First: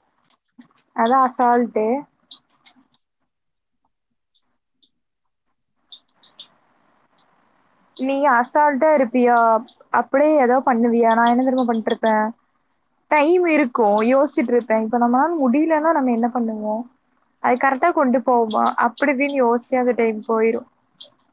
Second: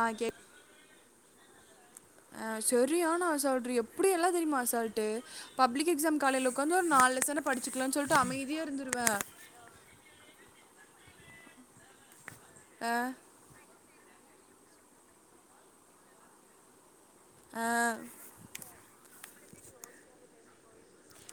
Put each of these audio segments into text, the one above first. ஆ கே அதா அசால்ட்டு ஆ சரியான அசால்ட்ரி எப்டி எல்லா தெரியுமா அசால்ட்டு பப்ளிக் எக்ஸாம் காலேல உட்காந்து ஒரு நாலு லெசன நீ அசால்டா இருப்பியா அப் படியே ஏதாவது பண்ணுவியா நா என்ன தெரியுமா பண்ட்ருக்கே ஆ, டைம் இருக் கோ யோசிச்சிட்டு இருப்பே இப்ப நம்மளால முடியலன்னா நம்ம என்ன பண்ணுவோ அது ஆ. கரெக்டா கொண்டு போவோமா அப்டி இப்டின்னு யோசிச்சு அந்த டைம் போயிரும்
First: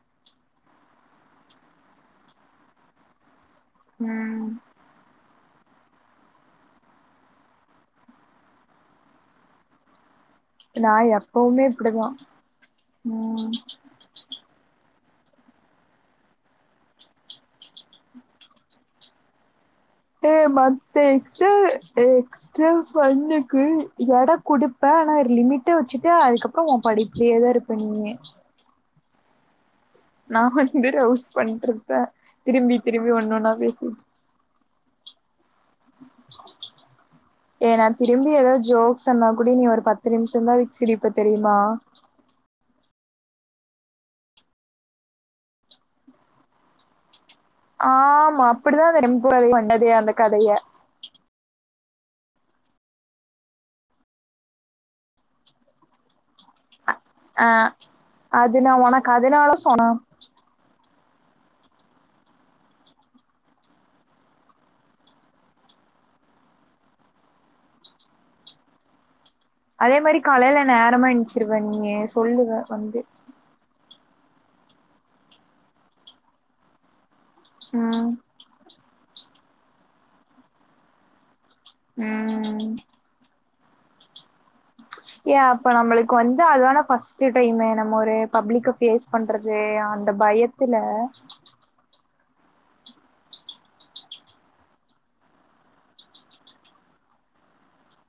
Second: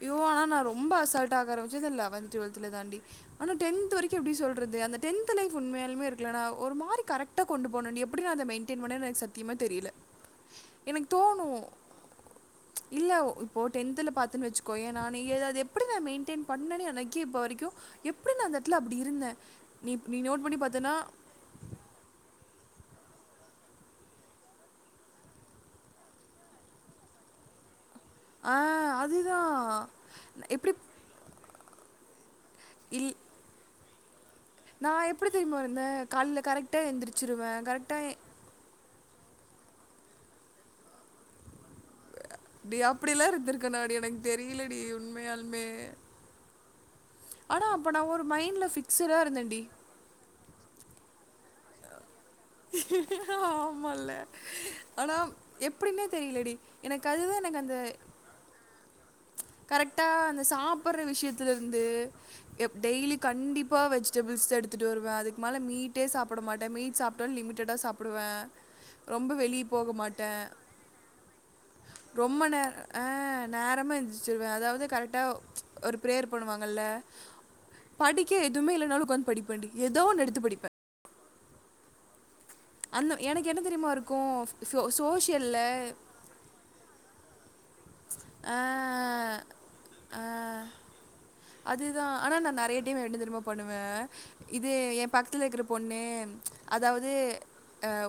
அயோ ஆனா நா ரொம்ப அசால்ட் ஆரம்பிச்சது லெவன்த் டுவல்துல தாண்டி ஆனா டென்த் வரைக்கும் எப்டி ம் சொல்றது அந்த டென்த்து லைஃப் உண்மையுமே இருக்கல னா ஒரு மாரி கரெக்டா கொண்டு போனேன்டி எப்படி நா அதை மெயின்டயின் பண்ணேு எனக்கு சத்தியமா தெரியல [inaudible] எனக்கு தோணு எப்பவுமே இப்டிதா இல்ல ம் இப்போ டென்த்துல பாத்துன்னு வச்சு க்கோயே நான் ஏதாது எப்படி நா மெயின்டெயின் பண்ணே எனக்கே இப்போ வரைக்கும் எப்டி நா அந்த இடத்துல அப்டி இருந்தே ஹ மத்த எக்ஸ்டா எக் ஸ்டெல்ஸ் பண்ணுக்கு இட கொடுப்பே ஆனா ஒரு லிமிட்டை வச்சுட்டு அதுக்கப்புற உன் படிப்பேதா இருப்ப பண்ணியே ஆ அதுதா நா வந்து லவ்ஸ் பண்ருப்பே திரும்பி திரும்பி ஒண்ணுனா பேசின் நா எப்டி தெரியுமா இருந்தே காலையில கரெக்ட்டா எந்திருச்சிருவே ஏ நா கரெக்டா திரும்பி ஏதாவது ஜோக் சொன்னா கூடி நீ ஒரு பத்து நிமிஷந்தா வச்சிருப்ப தெரியுமா டி அப்டி எல்லா இருந்திருக்கனாடி எனக்கு தெரியலடி உண்மையாலமே ஒரு ஆமா மைண்ட்ல அப்படிதா அந்த ஃபிக்ஸடா [unintelligible] இருந்தேன்டி. வந்ததே அந்த கதையை அ ஆமால்ல ஆனா எப்படின்னே தெரியலடி எனக்கு அதுதா ஆ எனக்கு அந்த அது நா உனக் கரெக்டா அந்த சாப்பட்ற விஷயத்துலருந்து எப் டெய்லி கண்டிப்பா வெஜிடபிள்ஸ் எடுத்துட்டு வருவே அதுக்கு மேல மீட்டே சாப்பிட மாட்டே மீ்ன் சாப் டாலு லிமிட்டடா சாப்பிடுவே ரொம்ப வெளிய போக அதே மாரி மாட்டே காலையில நேரமா எந்திச்சிருவ நீயி ரொம்ப சொல்லுவ நேர வந்து ஆ நேரமா எந்திருச்சுருவே அதாவது கரெக்டா ஒரு பிரேயர் பண்ணுவாங்கல்ல ம் படிக்க க எதுவுமே இல்லைனாலு உக்காந்து படிப்பேண்டி எதோ ஒன்னு எடுத்து படிப்பே ம் அந்த எனக்கு என்ன தெரியுமா இருக்கு ஏ அப்ப நம்மளுக்கு வந்து அதுதான ஃபர்ஸ்ட் சுடைமே நம்ம ஒரு ஆ, பப்ளிக்க ஃபேஸ் பண்றது அந்த பயத்துல அதுதா ஆனா நா நெறைய டைம் என்ன தெரியமா பண்ணுவ இது எ பக்கத்துல இருக்கிற பொண்ணு அதாவது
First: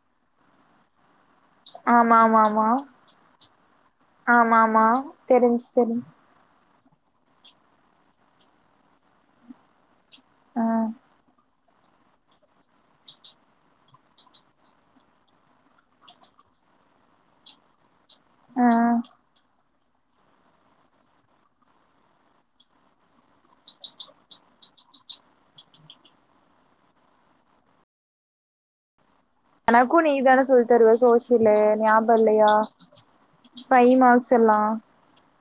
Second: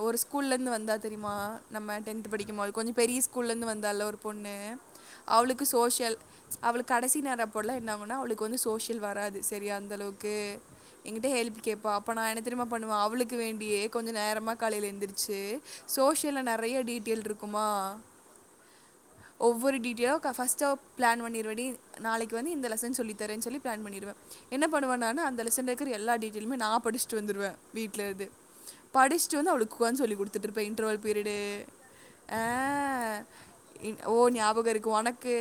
ஒரு ஸ்கூல்லந்து வந்தா தெரிமா நம்ம ஆமா டென்த் ஆமா ஆமா படிக்கும்போது கொஞ்ச பெரிய ஸ்கூல்ல இருந்து வந்தால ஒரு ஆமா பொண்ணு ஆமா அவளுக்கு தெரிஞ்சு தெரிஞ்சு சோசியல் அவளுக்கு கடைசி நேர பொடல என்னாவுனா அவளுக்கு வந்து சோசியல் வராது சரியா அந்த அளவுக் கு ஆ எங்கிட்ட ஹெல்ப் கேப்பா அப்ப நா என்ன தெரியுமா பண்ணுவ அவளுக்கு வேண்டியே கொஞ்ச நேரமா காலையில எந்திருச்சு சோசியல நெறய டீட்டெயில் இருக் க்குமா ஆ ஒவ்வொரு டீட்டெயலா ஃபர்ஸ்ட் பிளான் பண்ணிருவடி நாளைக்கு வந்து இந்த லெசன்ஸ் சொல்லிதரனு சொல்லி பிளான் பண்ணிருவ என்ன பண்ணுவனா நானு அந்த லெசன் இருக்கற எல்லா டிடைல்மே நா படிச்சுட்டு வந்துருவே வீட்ல இருந்து படிச்சுட்டு வந்து அவளுக்கு எனக்கு உக்காந்து நீ சொல்லி தான கொடுத்துட்டுருப்பே தருவ இன்டர்வல் பீரியடு சோசியலு ஞாபக அ இல்லையா ஃபைவ் ஓ மார்க்ஸ் எல்லா ஞாபக இருக்கு ஒனக்கு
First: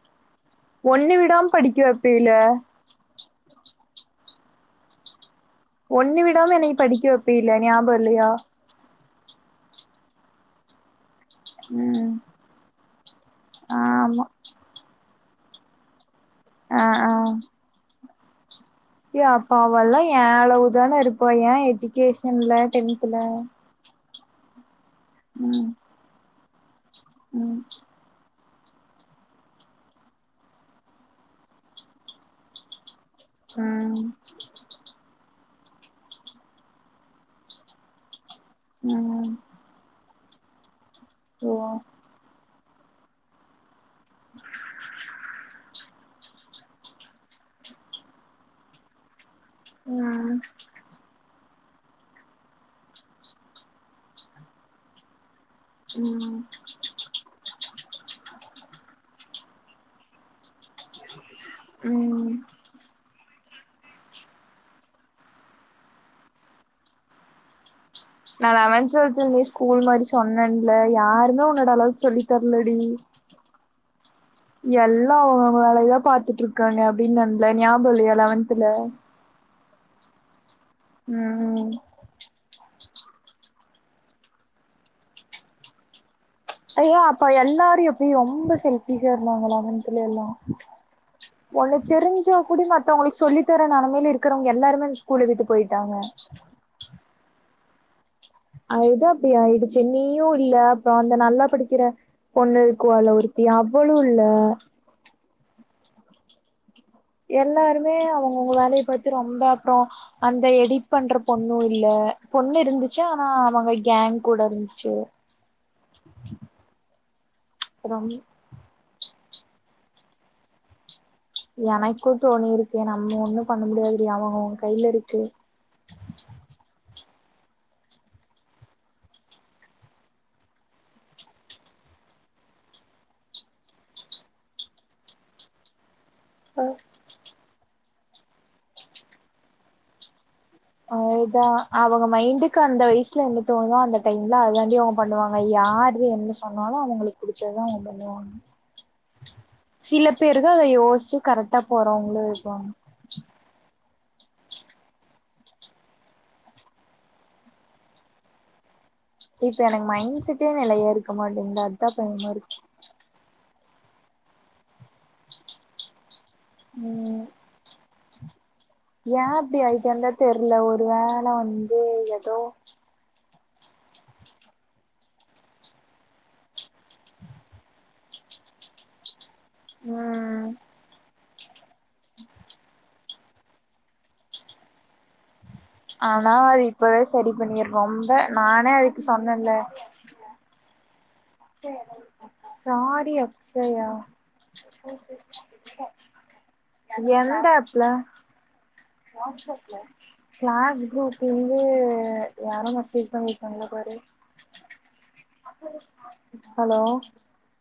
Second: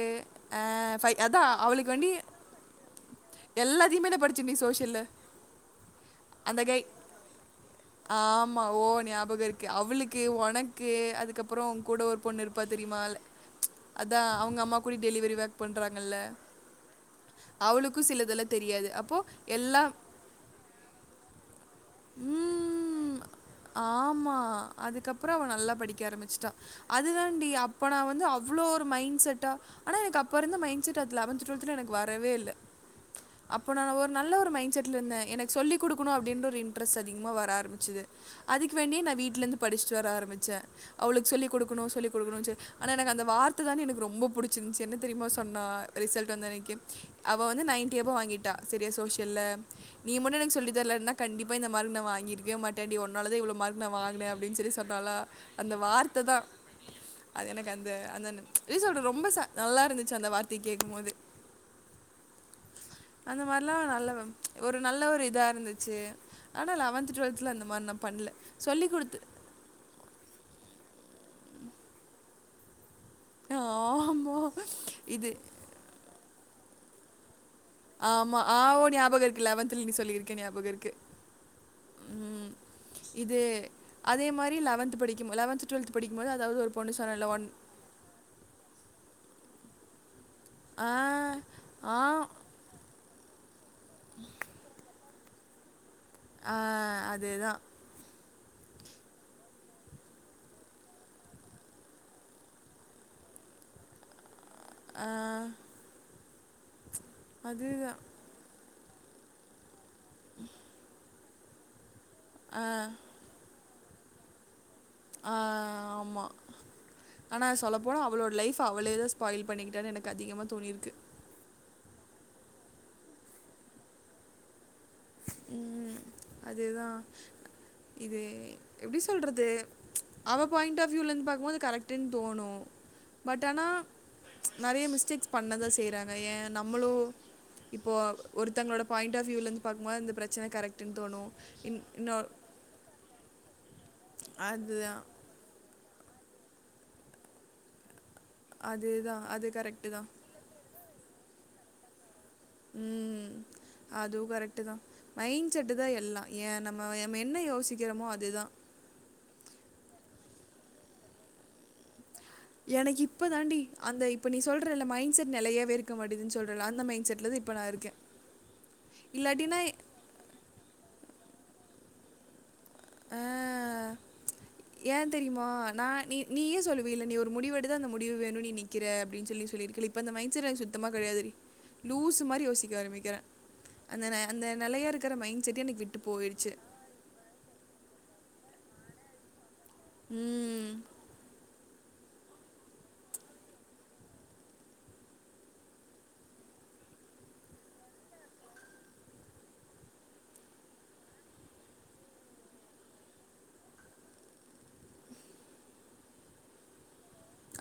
அ ஃபை ஒண்ணு அதா விடாம படிக்க அவளுக்கு வண்டி வைப்பீல எல்லாத்தையுமே நா படிச்சண்டி சோசியல்ல ஒண்ணு விடாம என்னை படிக்க வைப்ப இல்ல ஞாப இல்லையா ஆமா ஓ ஞாபக இருக்கு அவளுக்கு ஒனக்கு அதுக்கப்பற உ கூட ம் ஒரு பொண்ணு இருப்பா தெரியுமா அதா ஆமா அவங்க அம்மா கூட டெலிவரி பேக் பண்றாங்கல்ல அ அ அவளுக்கு சிலதெல்லா தெரியாது அப் ஏ அப்பாவல்லா ஏ அளவுதான இருப்பா ஏ எஜிகேஷன்ல டென்துல ம். ஆமா அதுக்கப்பற அவன் ம் நல்லா படிக்க ஆரம்பிச்சுட்டா அதுதாண்டி ம் அப்ப நா வந்து அவ் அவ்ளோ ஒரு மைண்ட் செட்டா ஆனா எனக்கு அப்போ இருந்த மைண்ட் செட் அது லெவன்த் டுவெல்த்ல எனக்கு வரவே இல்ல அப்போ நா ம் ஒரு நல்ல ஒரு மைண்ட் செட் ட்லருந்த எனக்கு சொல்லிக்குடுக்கணு அப்படினு ஒரு இன்ட்ரெஸ்ட் அதிகமா வர ஆரம்பிச்சது அதுக்கு வேண்டி நா ம் வீட்ல இருந்து படிச்சுட்டு வர ஆரம்பிச்ச அவளுக்கு சொல்லி ஓ குடுக்கணு சொல்லிகுடுக்கணு எனக்கு அந்த வார்த்த தா எனக்கு ரொம்ப பிடிச்சிருந்துச்சு என்ன தெரியுமா சொன்னா ரிசல்ட் வந்த அன்னைக்கி அவ வந்து நைன் டி அபௌ வாங்கிட்டா சரியா சோசியல நீ ம் மட்டு எனக்கு சொல்லி தரலனா கண்டிப்ப இந்த மார்க் நா வாங்கிருக்கவே மாட்டேடி உன்னாலதா இவ்ள மார்க நா வாங்கின அப்பிடினு சொல்லி சொன்னாலா அந்த வார்த்த ம் தா அது எனக்கு அந்த அந்த எப்டி சொல்றது ரொம்ப நல்லா இருந்துச்சு அந்த வார் த கேக்கும்போது ம் அந்த மாரிலா நல்லா ஒரு நல்ல ஒரு இதா இருந்துச்சு ஆனா லெவந்த் டுவல்தல அந்த மாரி நா நா லெவன்த் ட்வல்த் ல ஸ்கூல் மாரி சொன்னன்ல யாருமே உன்னோட அளவுக்கு சொல்லி தரலடி ஆமா எல்லா அவங்க அவங்க வேலதா பாத்துட்டு இருக்காங்க அப்டின்னன்ல ஞாபகம் இல்லையா லெவன்தல லெவன்த்ல நீ சொல்லிருக்க ஞாபகருக்கு ம் ம் இது அதே மாரி லெவன்த் படிக்கும் போது லெவன்த் டுவெல்த் படிக்கும்போது அதாவது ஒரு பொண்ணு சொன்னல ஒன் நீ ரொம்ப செல்பிஷா இருந்தாங்க லவன்த்துல எல்லா ஆ ஒன்னு ஆ தெரிஞ்ச கூடி மத்தவங்களுக்கு சொல்லி தர நெலமையில இருக்கிறவங்க எல்லாருமே ஸ்கூல்ல விட்டு போயிட்டாங்க ஆ அதேதா அதுதா அப்டி ஆயிடுச்சு நீயு இல்ல அப்பறோ அந்த நல்லா படிக்கற பொண்ணு இக்குவால ஒருத்தி அவளு இல்ல ஆ எல்லாருமே அதுதான் அவங்கவுங்க வேலைய பாத்து ரொம்ப அப்பற அந்த எடிட் பண்ற பொண்ணு இல்ல பொண்ணு ஆ இருந்துச்சு ஆனா அவங்க கேங் கூட இருந்துச்சு ஆ ஆமா ஆனா சொல்லப்போன அப்றம் அவளோட லைஃப் அவளேதா ஸ் பாயில் பண்ணிக்கிட்டான்னு எனக்கு அதிகமா தோணிருக்கு எனக்கு தோணிருக்கு நம்ப ஒண்ணு பண்ண முடியாதுடி அவ அவு கையில இருக்கு ம் அதேதா இது எப்டி சொல்றது அவ பாயிண்ட் ஆஃப்யூல இந்து பாக்குபோது கரெக்டு தோணு பட் ஆனா நெறைய மிஸ்டேக்ஸ் பண்ணதா செய்றாங் ஏ நம்மளு இப்போ ஒருத்தங்ளோட பாயிண்ட் ஆஃப் வியூல இருந்து பாக்கும்போது அந்த பிரச்சன கரெக்ட் ட்டுன் தோனு இன் இன்னோ க்க அந்த வயசுல என்ன தோணோ அந்த டைம்ல அதாண்டி அவ அதுதான் பண்ணுவா அவ யாரு என்ன சொன்னாலு அவுங்குளுக்கு குடிச்சததா அவுங்க பண்ணுவாங்க அதேதா அது கரெக்ட்டுதா இப்ப இருகு அத யோஸ்ச்சி கரெட்டா போறவங்களு இருப்பாங் ம் அதுவு கரெக்ட்டுதா மைண் செட்டுதா எல்லா ஏ நம்ம நம் என்ன யோசிக்கிறோமோ அதுதா இப்ப எனக் மைண்ட் செட்டே நெலையா இருக்க மாட்டேங்து அதா பயமாருக்கு எனக்கு இப்ப தாண்டி அந்த இப்ப நீ சொல்றல மைண்ட் செட் நெலையாவே இருக்க மாட்டிது சொல்றல அந்த மைண்ட் ம் செட்லதா இப் இப்ப நா இருக்கே ஏ இப்டி அயின்டந்தா தெர்ல ஒரு வேல வந்து ஏதோ ஆ ஏ தெரியுமா நா நீ நீயே சொல்லுவீல நீ ஒரு முடிவு எடுத்து அந்த முடிவு வேணுனு நீ நிக்கிற அப்டின்னு சொல்லி தோழி இருருக்கில அந்த மைண்ட் செட் ம் எனக் சுத்தமா கெடையாது டி லூசு மாரி யோசிக்க ஆரம்பிக்கிறே அந்த அந்த நெலய இருக்கிற மைண்ட செட்டே எனக்கு விட் ஆனா அது இப்பவே சரி பண்ணிர் ரொம்ப நானே அதுக்கு சொன்னேன்ல ம் சாரி அக்சயா எந்த ஆப்ல வட்ஸ்சப்ல க்ளாஸ் குரூப்ல இருந்து யாரு மேசேஜ் பன்னிருக்காங்களா பாரு ஹலோ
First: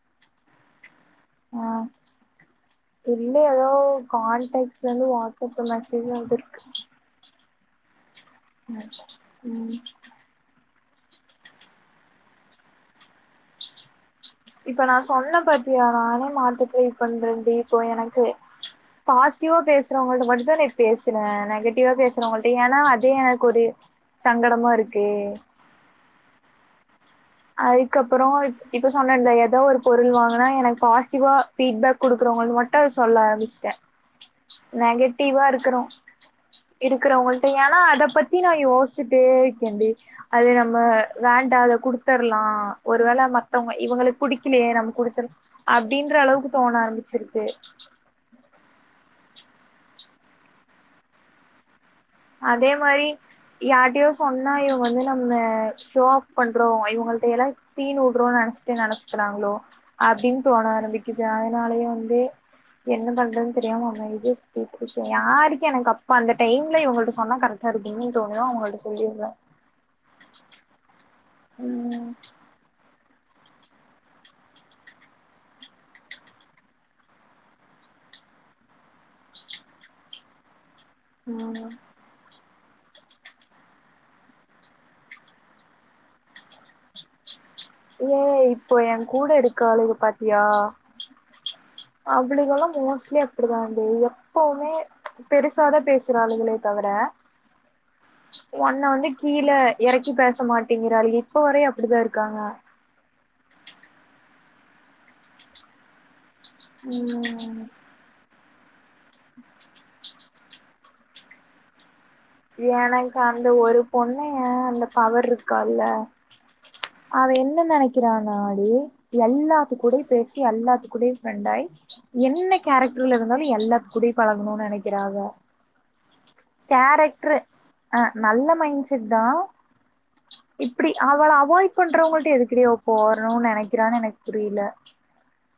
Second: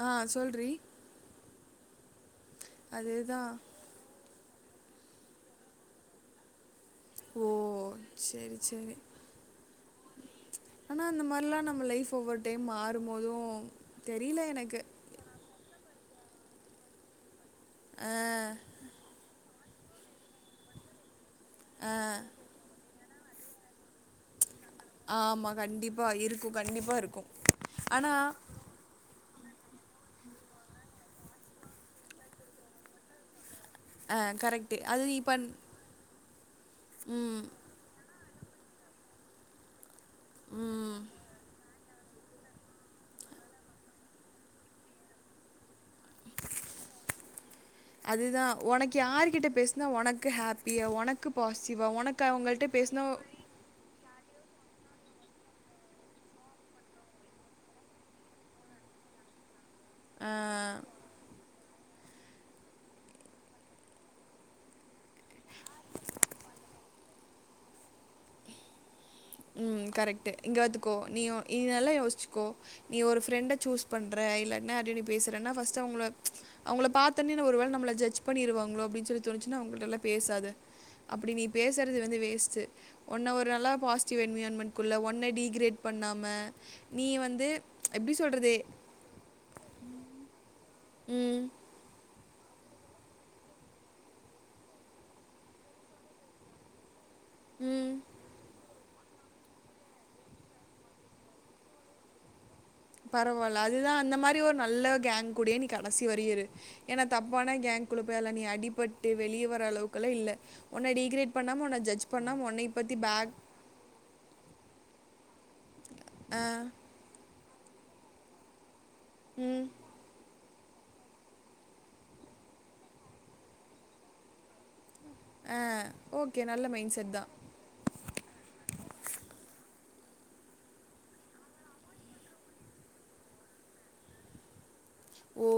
ஆ சொல்றி ஆ இல்ல அதுதான் எதோ கால்டைப்லந்து வாட்ஸ்சப்புக்கு மெசேஜ் வந்துருக்கு ஓ சேரி சேரி ம் ஆனா அந்த மாரிலா நம்ம லைஃப் ஒவ்வொரு டைம் மாறும்போது தெரியல எனக்கு இப்ப நா சொன்ன பாத்தியா நானே மாத்தி போய் பண்ரன்டி இப்போ ஆ எனக்கு பாஸ் சிட்டிவ்வா பேஸ்றவங்கள்ட்ட மட்டுந்தா பேசுன ஆ நெகட்டிவா பேசுறவங்கள்ட ஏனா அதே எனக்கு ஒரு சங்கடமா இருக்கே கண்டிப்பா இருக்கு கண்டிப்பா இருக்கு அதுக்கப்பறோ இப் இப்ப சொன்னன்ல ஏதோ ஒரு பொருள் வாங்குனா எனக்கு பாசிட்டிவா ஃபீட்பேக் குடுக்குறவங்க மட்டு அத சொல்ல ஆரமிஸ்ட்ட கரெக்டு அது இப்போ நெகட்டிவா இருக்கணு ம் இருக்குறவங்கள்ட ஏனா அத பத்தி நா யோஸ் வச்சிட்டே இக்கண்டி அது நம்ப ம் வேண்டா அத குடுத் குடுத்ர்லா ஒரு வேல மத்தவங்க இவுங்கள புடிக்கிலியே நம்ப குடுத்துற அப்டின்ற அளவுக்கு தோண ஆரம்பிச்சிருச்சு அதுதா ஒனக்கு யாரு கிட்ட பேசுனா ஒனக்கு ஹாப்பியா ஒனக்கு பாசிட்டிவா ஓனக் அதே மாரி யார்ட்டையோ சொன்னா இவ வந்து நம்ம ஷோ ஆப் பண்றோ இவுங்கள்ட்டயலா சீன் உடுறோனு நெனச்சிட்டு நெனைச்சிக்றாங்களோ அப்டின் தோண ஆரம்பிக்குது அதனாலே வந்து என்ன பண்றதுன் தெரியாம அவுங்க இது [unintelligible] யாருக்கு எனக்கு அப்ப அந்த டைம்ல இவங்கள்ட்ட சொன்னா கரெக்டா இருக்கீங்கன் தோணுது அவுங்கள்ட்ட சொல்லிர்றோ ம் கரெக்ட்டு இங்க வாத்துக்கோ நீ இதெல்லா ம் யோசிச்சுக்கோ நீ ஒரு ஃப்ரெண்ட சூஸ் பண்ற இல்லனா நீ யாருட்டயோ நீ பேசுறன்னா ஃபர்ஸ்ட் அவங்கள அவங்கள பாத்தோன்னே ஒரு வேல நம்மல ஜட்ஜ் பண்ணிடுவாங்களோ அப்டின் சொல்லி தோணிச்சுனா அவங்கள்ட்டல்லா பேசாத அப்படி நீ ம் பேசுறது வந்து வேஸ்ட் ஒன்ன ஒரு நாளா பாசிட்டிவ் என்விராயின்மென்ட் குள்ள ஒன்ன டீ கிரேட் பண்ணாம நீ வந்து எப்படி ஏ சொல்கிறது இப்போ எ கூட இருக்காலுக பாத்தியா ம் அவளுகளெல்லா மோஸ்ட்லி அப்படிதாண்டி எப்பவுமே பெருசாதா பேசுறாலுங்கலே தவர ம் உன்ன வந்து கீழே எறக்கி பேச மாட்டேங்கிறாள்க இப்ப வரையு அப்படிதா இருக்காங்க பரவால்ல அதுதா அந்த மாரி ஒரு நல்ல கேங் கூட நீ கடைசி வரையு இரு ஏன்னா தப்பான ம் கேங் உள்ள போய்லா நீ அடிபட்டு வெளிய வர அளவுக்குலா இல்ல உன்ன டீக்ரேட் பண்ணாம உன்ன ஜட்ஜ் பண்ணாம, உன்னைய பத்தி எனக்கு பேக் அந்த ஒரு பொண்ணு அந்த பவர் இருக்கால்ல ஆ, அவ என்ன நினைக்கிறன்னாடி ம், எல்லாத்து கூடயு பேச எல்லாத்து கூட ஃபிரெண்ட் ஆகி என்ன கேரக்டர்ல இருந்தாலு எல்லாத்து கூட பழகணுனு நெனைக்கிறா அவ ஆ ஓகே நல்ல மைண்ட் செட் தா ஆ நல்ல மைண்ட் செட் தா இப்படி அவள அவாய்ட் பண்றவங்கள்ட்ட எதுக்கு டி அவ போறணுன் நெனைக்கிறான் எனக்கு புரில ஓ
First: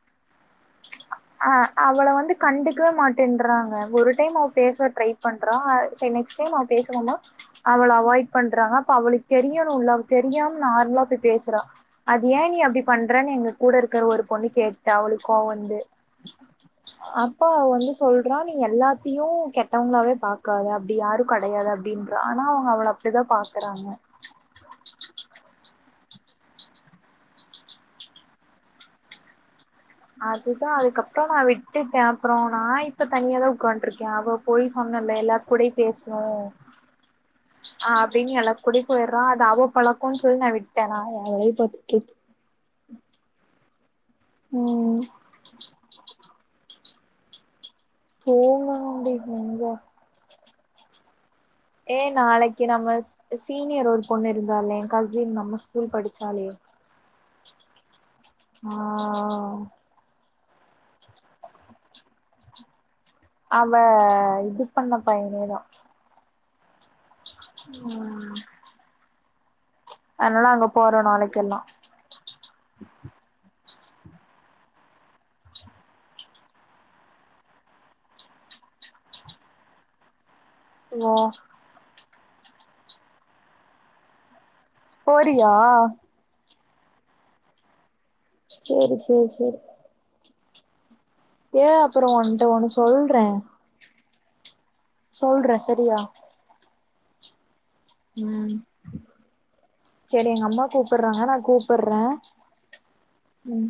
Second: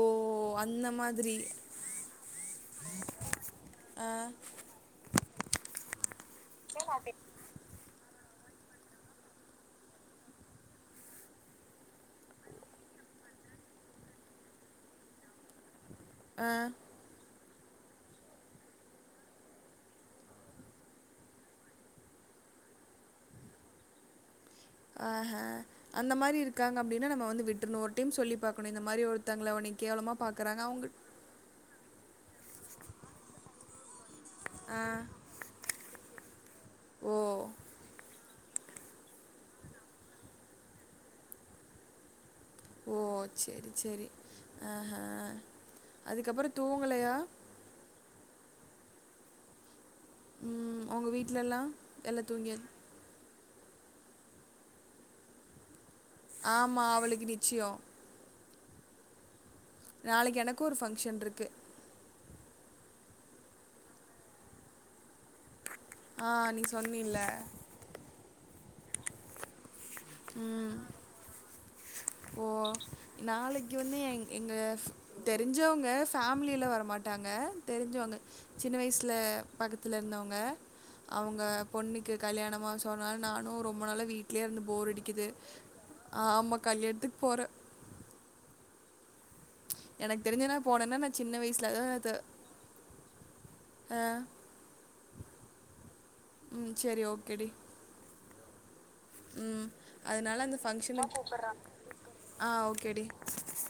அந்த மாதி ஆ அவள வந்து கண்டுக்கவே மாட்டேன்றாங்க ஆ, ஒரு டைம் அவ பேச ட்ரை பண்றா சென்னை சே நா பேசுவ மா அவள அவாய்ட் பண்றாங்க அப்ப அவுளுக்கு தெரியணுல அவ தெரியாம நார்மலா போய் பேசுறா அது ஏ நீ அப்டி பண்றனு எங்க கூடருக்கிற ஒரு பொண்ணு கேட்டா அவளுக் கோவ வந்து ஆ, அப்ப அவ வந்து சொல்றா நீ எல்லாத்தையு கெட்டவங்களாவே பாக்காத அப்டி யாரு கெடயாது அப் அப்டின்றா ஆனா அவுங்க அவள அப்டிதா பாக்குறாங்க ஆஹா அந்த மாரி இருக்காங்க அப்டினா நம்ம வந்து விட்ருணு ஒரு டைம் சொல்லி பாக்கணு இந்த மாரி ஒரு த்தங்கள உனை கேவலமா பாக்குறாங்க அவுங்கட் அப்ற நா விட்டுட்ட அப்ற நா இப்ப தனியா தா உட்காண்ட்ருக்க அவ போய் ஆ, சொன்னல எல்லா கூட பேசுனு ஓ! ஆ அப்டின் எல்லா கூட போய்ட்றா அது அவ பழக்கன் சொல்லி நா விட்ட நா என வேலைய பாத்துகிட் ஓ செரி செரி ஆஹ ம் அதுக்கப்பற தூங்கலையா தூங்கணுண்டி எங்க ம் உங்க வீட்லல்லா ஏ நாளைக்கு நம்ம சீனியர் ஒரு பொண்ணு இருந்தாலே கசின் நம்ம ஸ்கூல் படி ஆமா அவளுக்கு நிச்சயோ ஆ நாளைக்கு எனக்கும் ஒரு ஃபங்க்ஷன் இருக்கு அவ இது பண்ண பையனேதா ஆ நீ சொன்னில்ல ம் அதனாலா அங்க போறோம் நாளைக்கு எல்லாம் ஓ நாளைக்கு வந்து எ எங்க தெரிஞ்சோங்க ஃபேமிலில வரமாட்டாங்க தெரிஞ்சோங்க சின்ன வயசுல பக்கத்துல இருந்தவங்க ஓ அவங்க பொண்ணுக்கு கல்யாணமா சோ அதனால நானும் ரொம்ப நாளா வீட்லயே இருந்து போர் அடிக்குது ஆ ஆம கல்யணத்துக்கு போற சேரி சேரி சேர் எனக்கு தெரிஞ்சன போனன்னன் ஏ அப்புற உன்னுட்ட ஒன்னு சொல்ற ஆ சொல்ற செரியா ம் சேரி ஓகே டி ம் சேரி எங்க அதனால அந்த அம்மா ஃபங்க்ஷனுக்கு கூப்பிட்றாங்க நா கூப்பற ஆ ஓகேடி ம்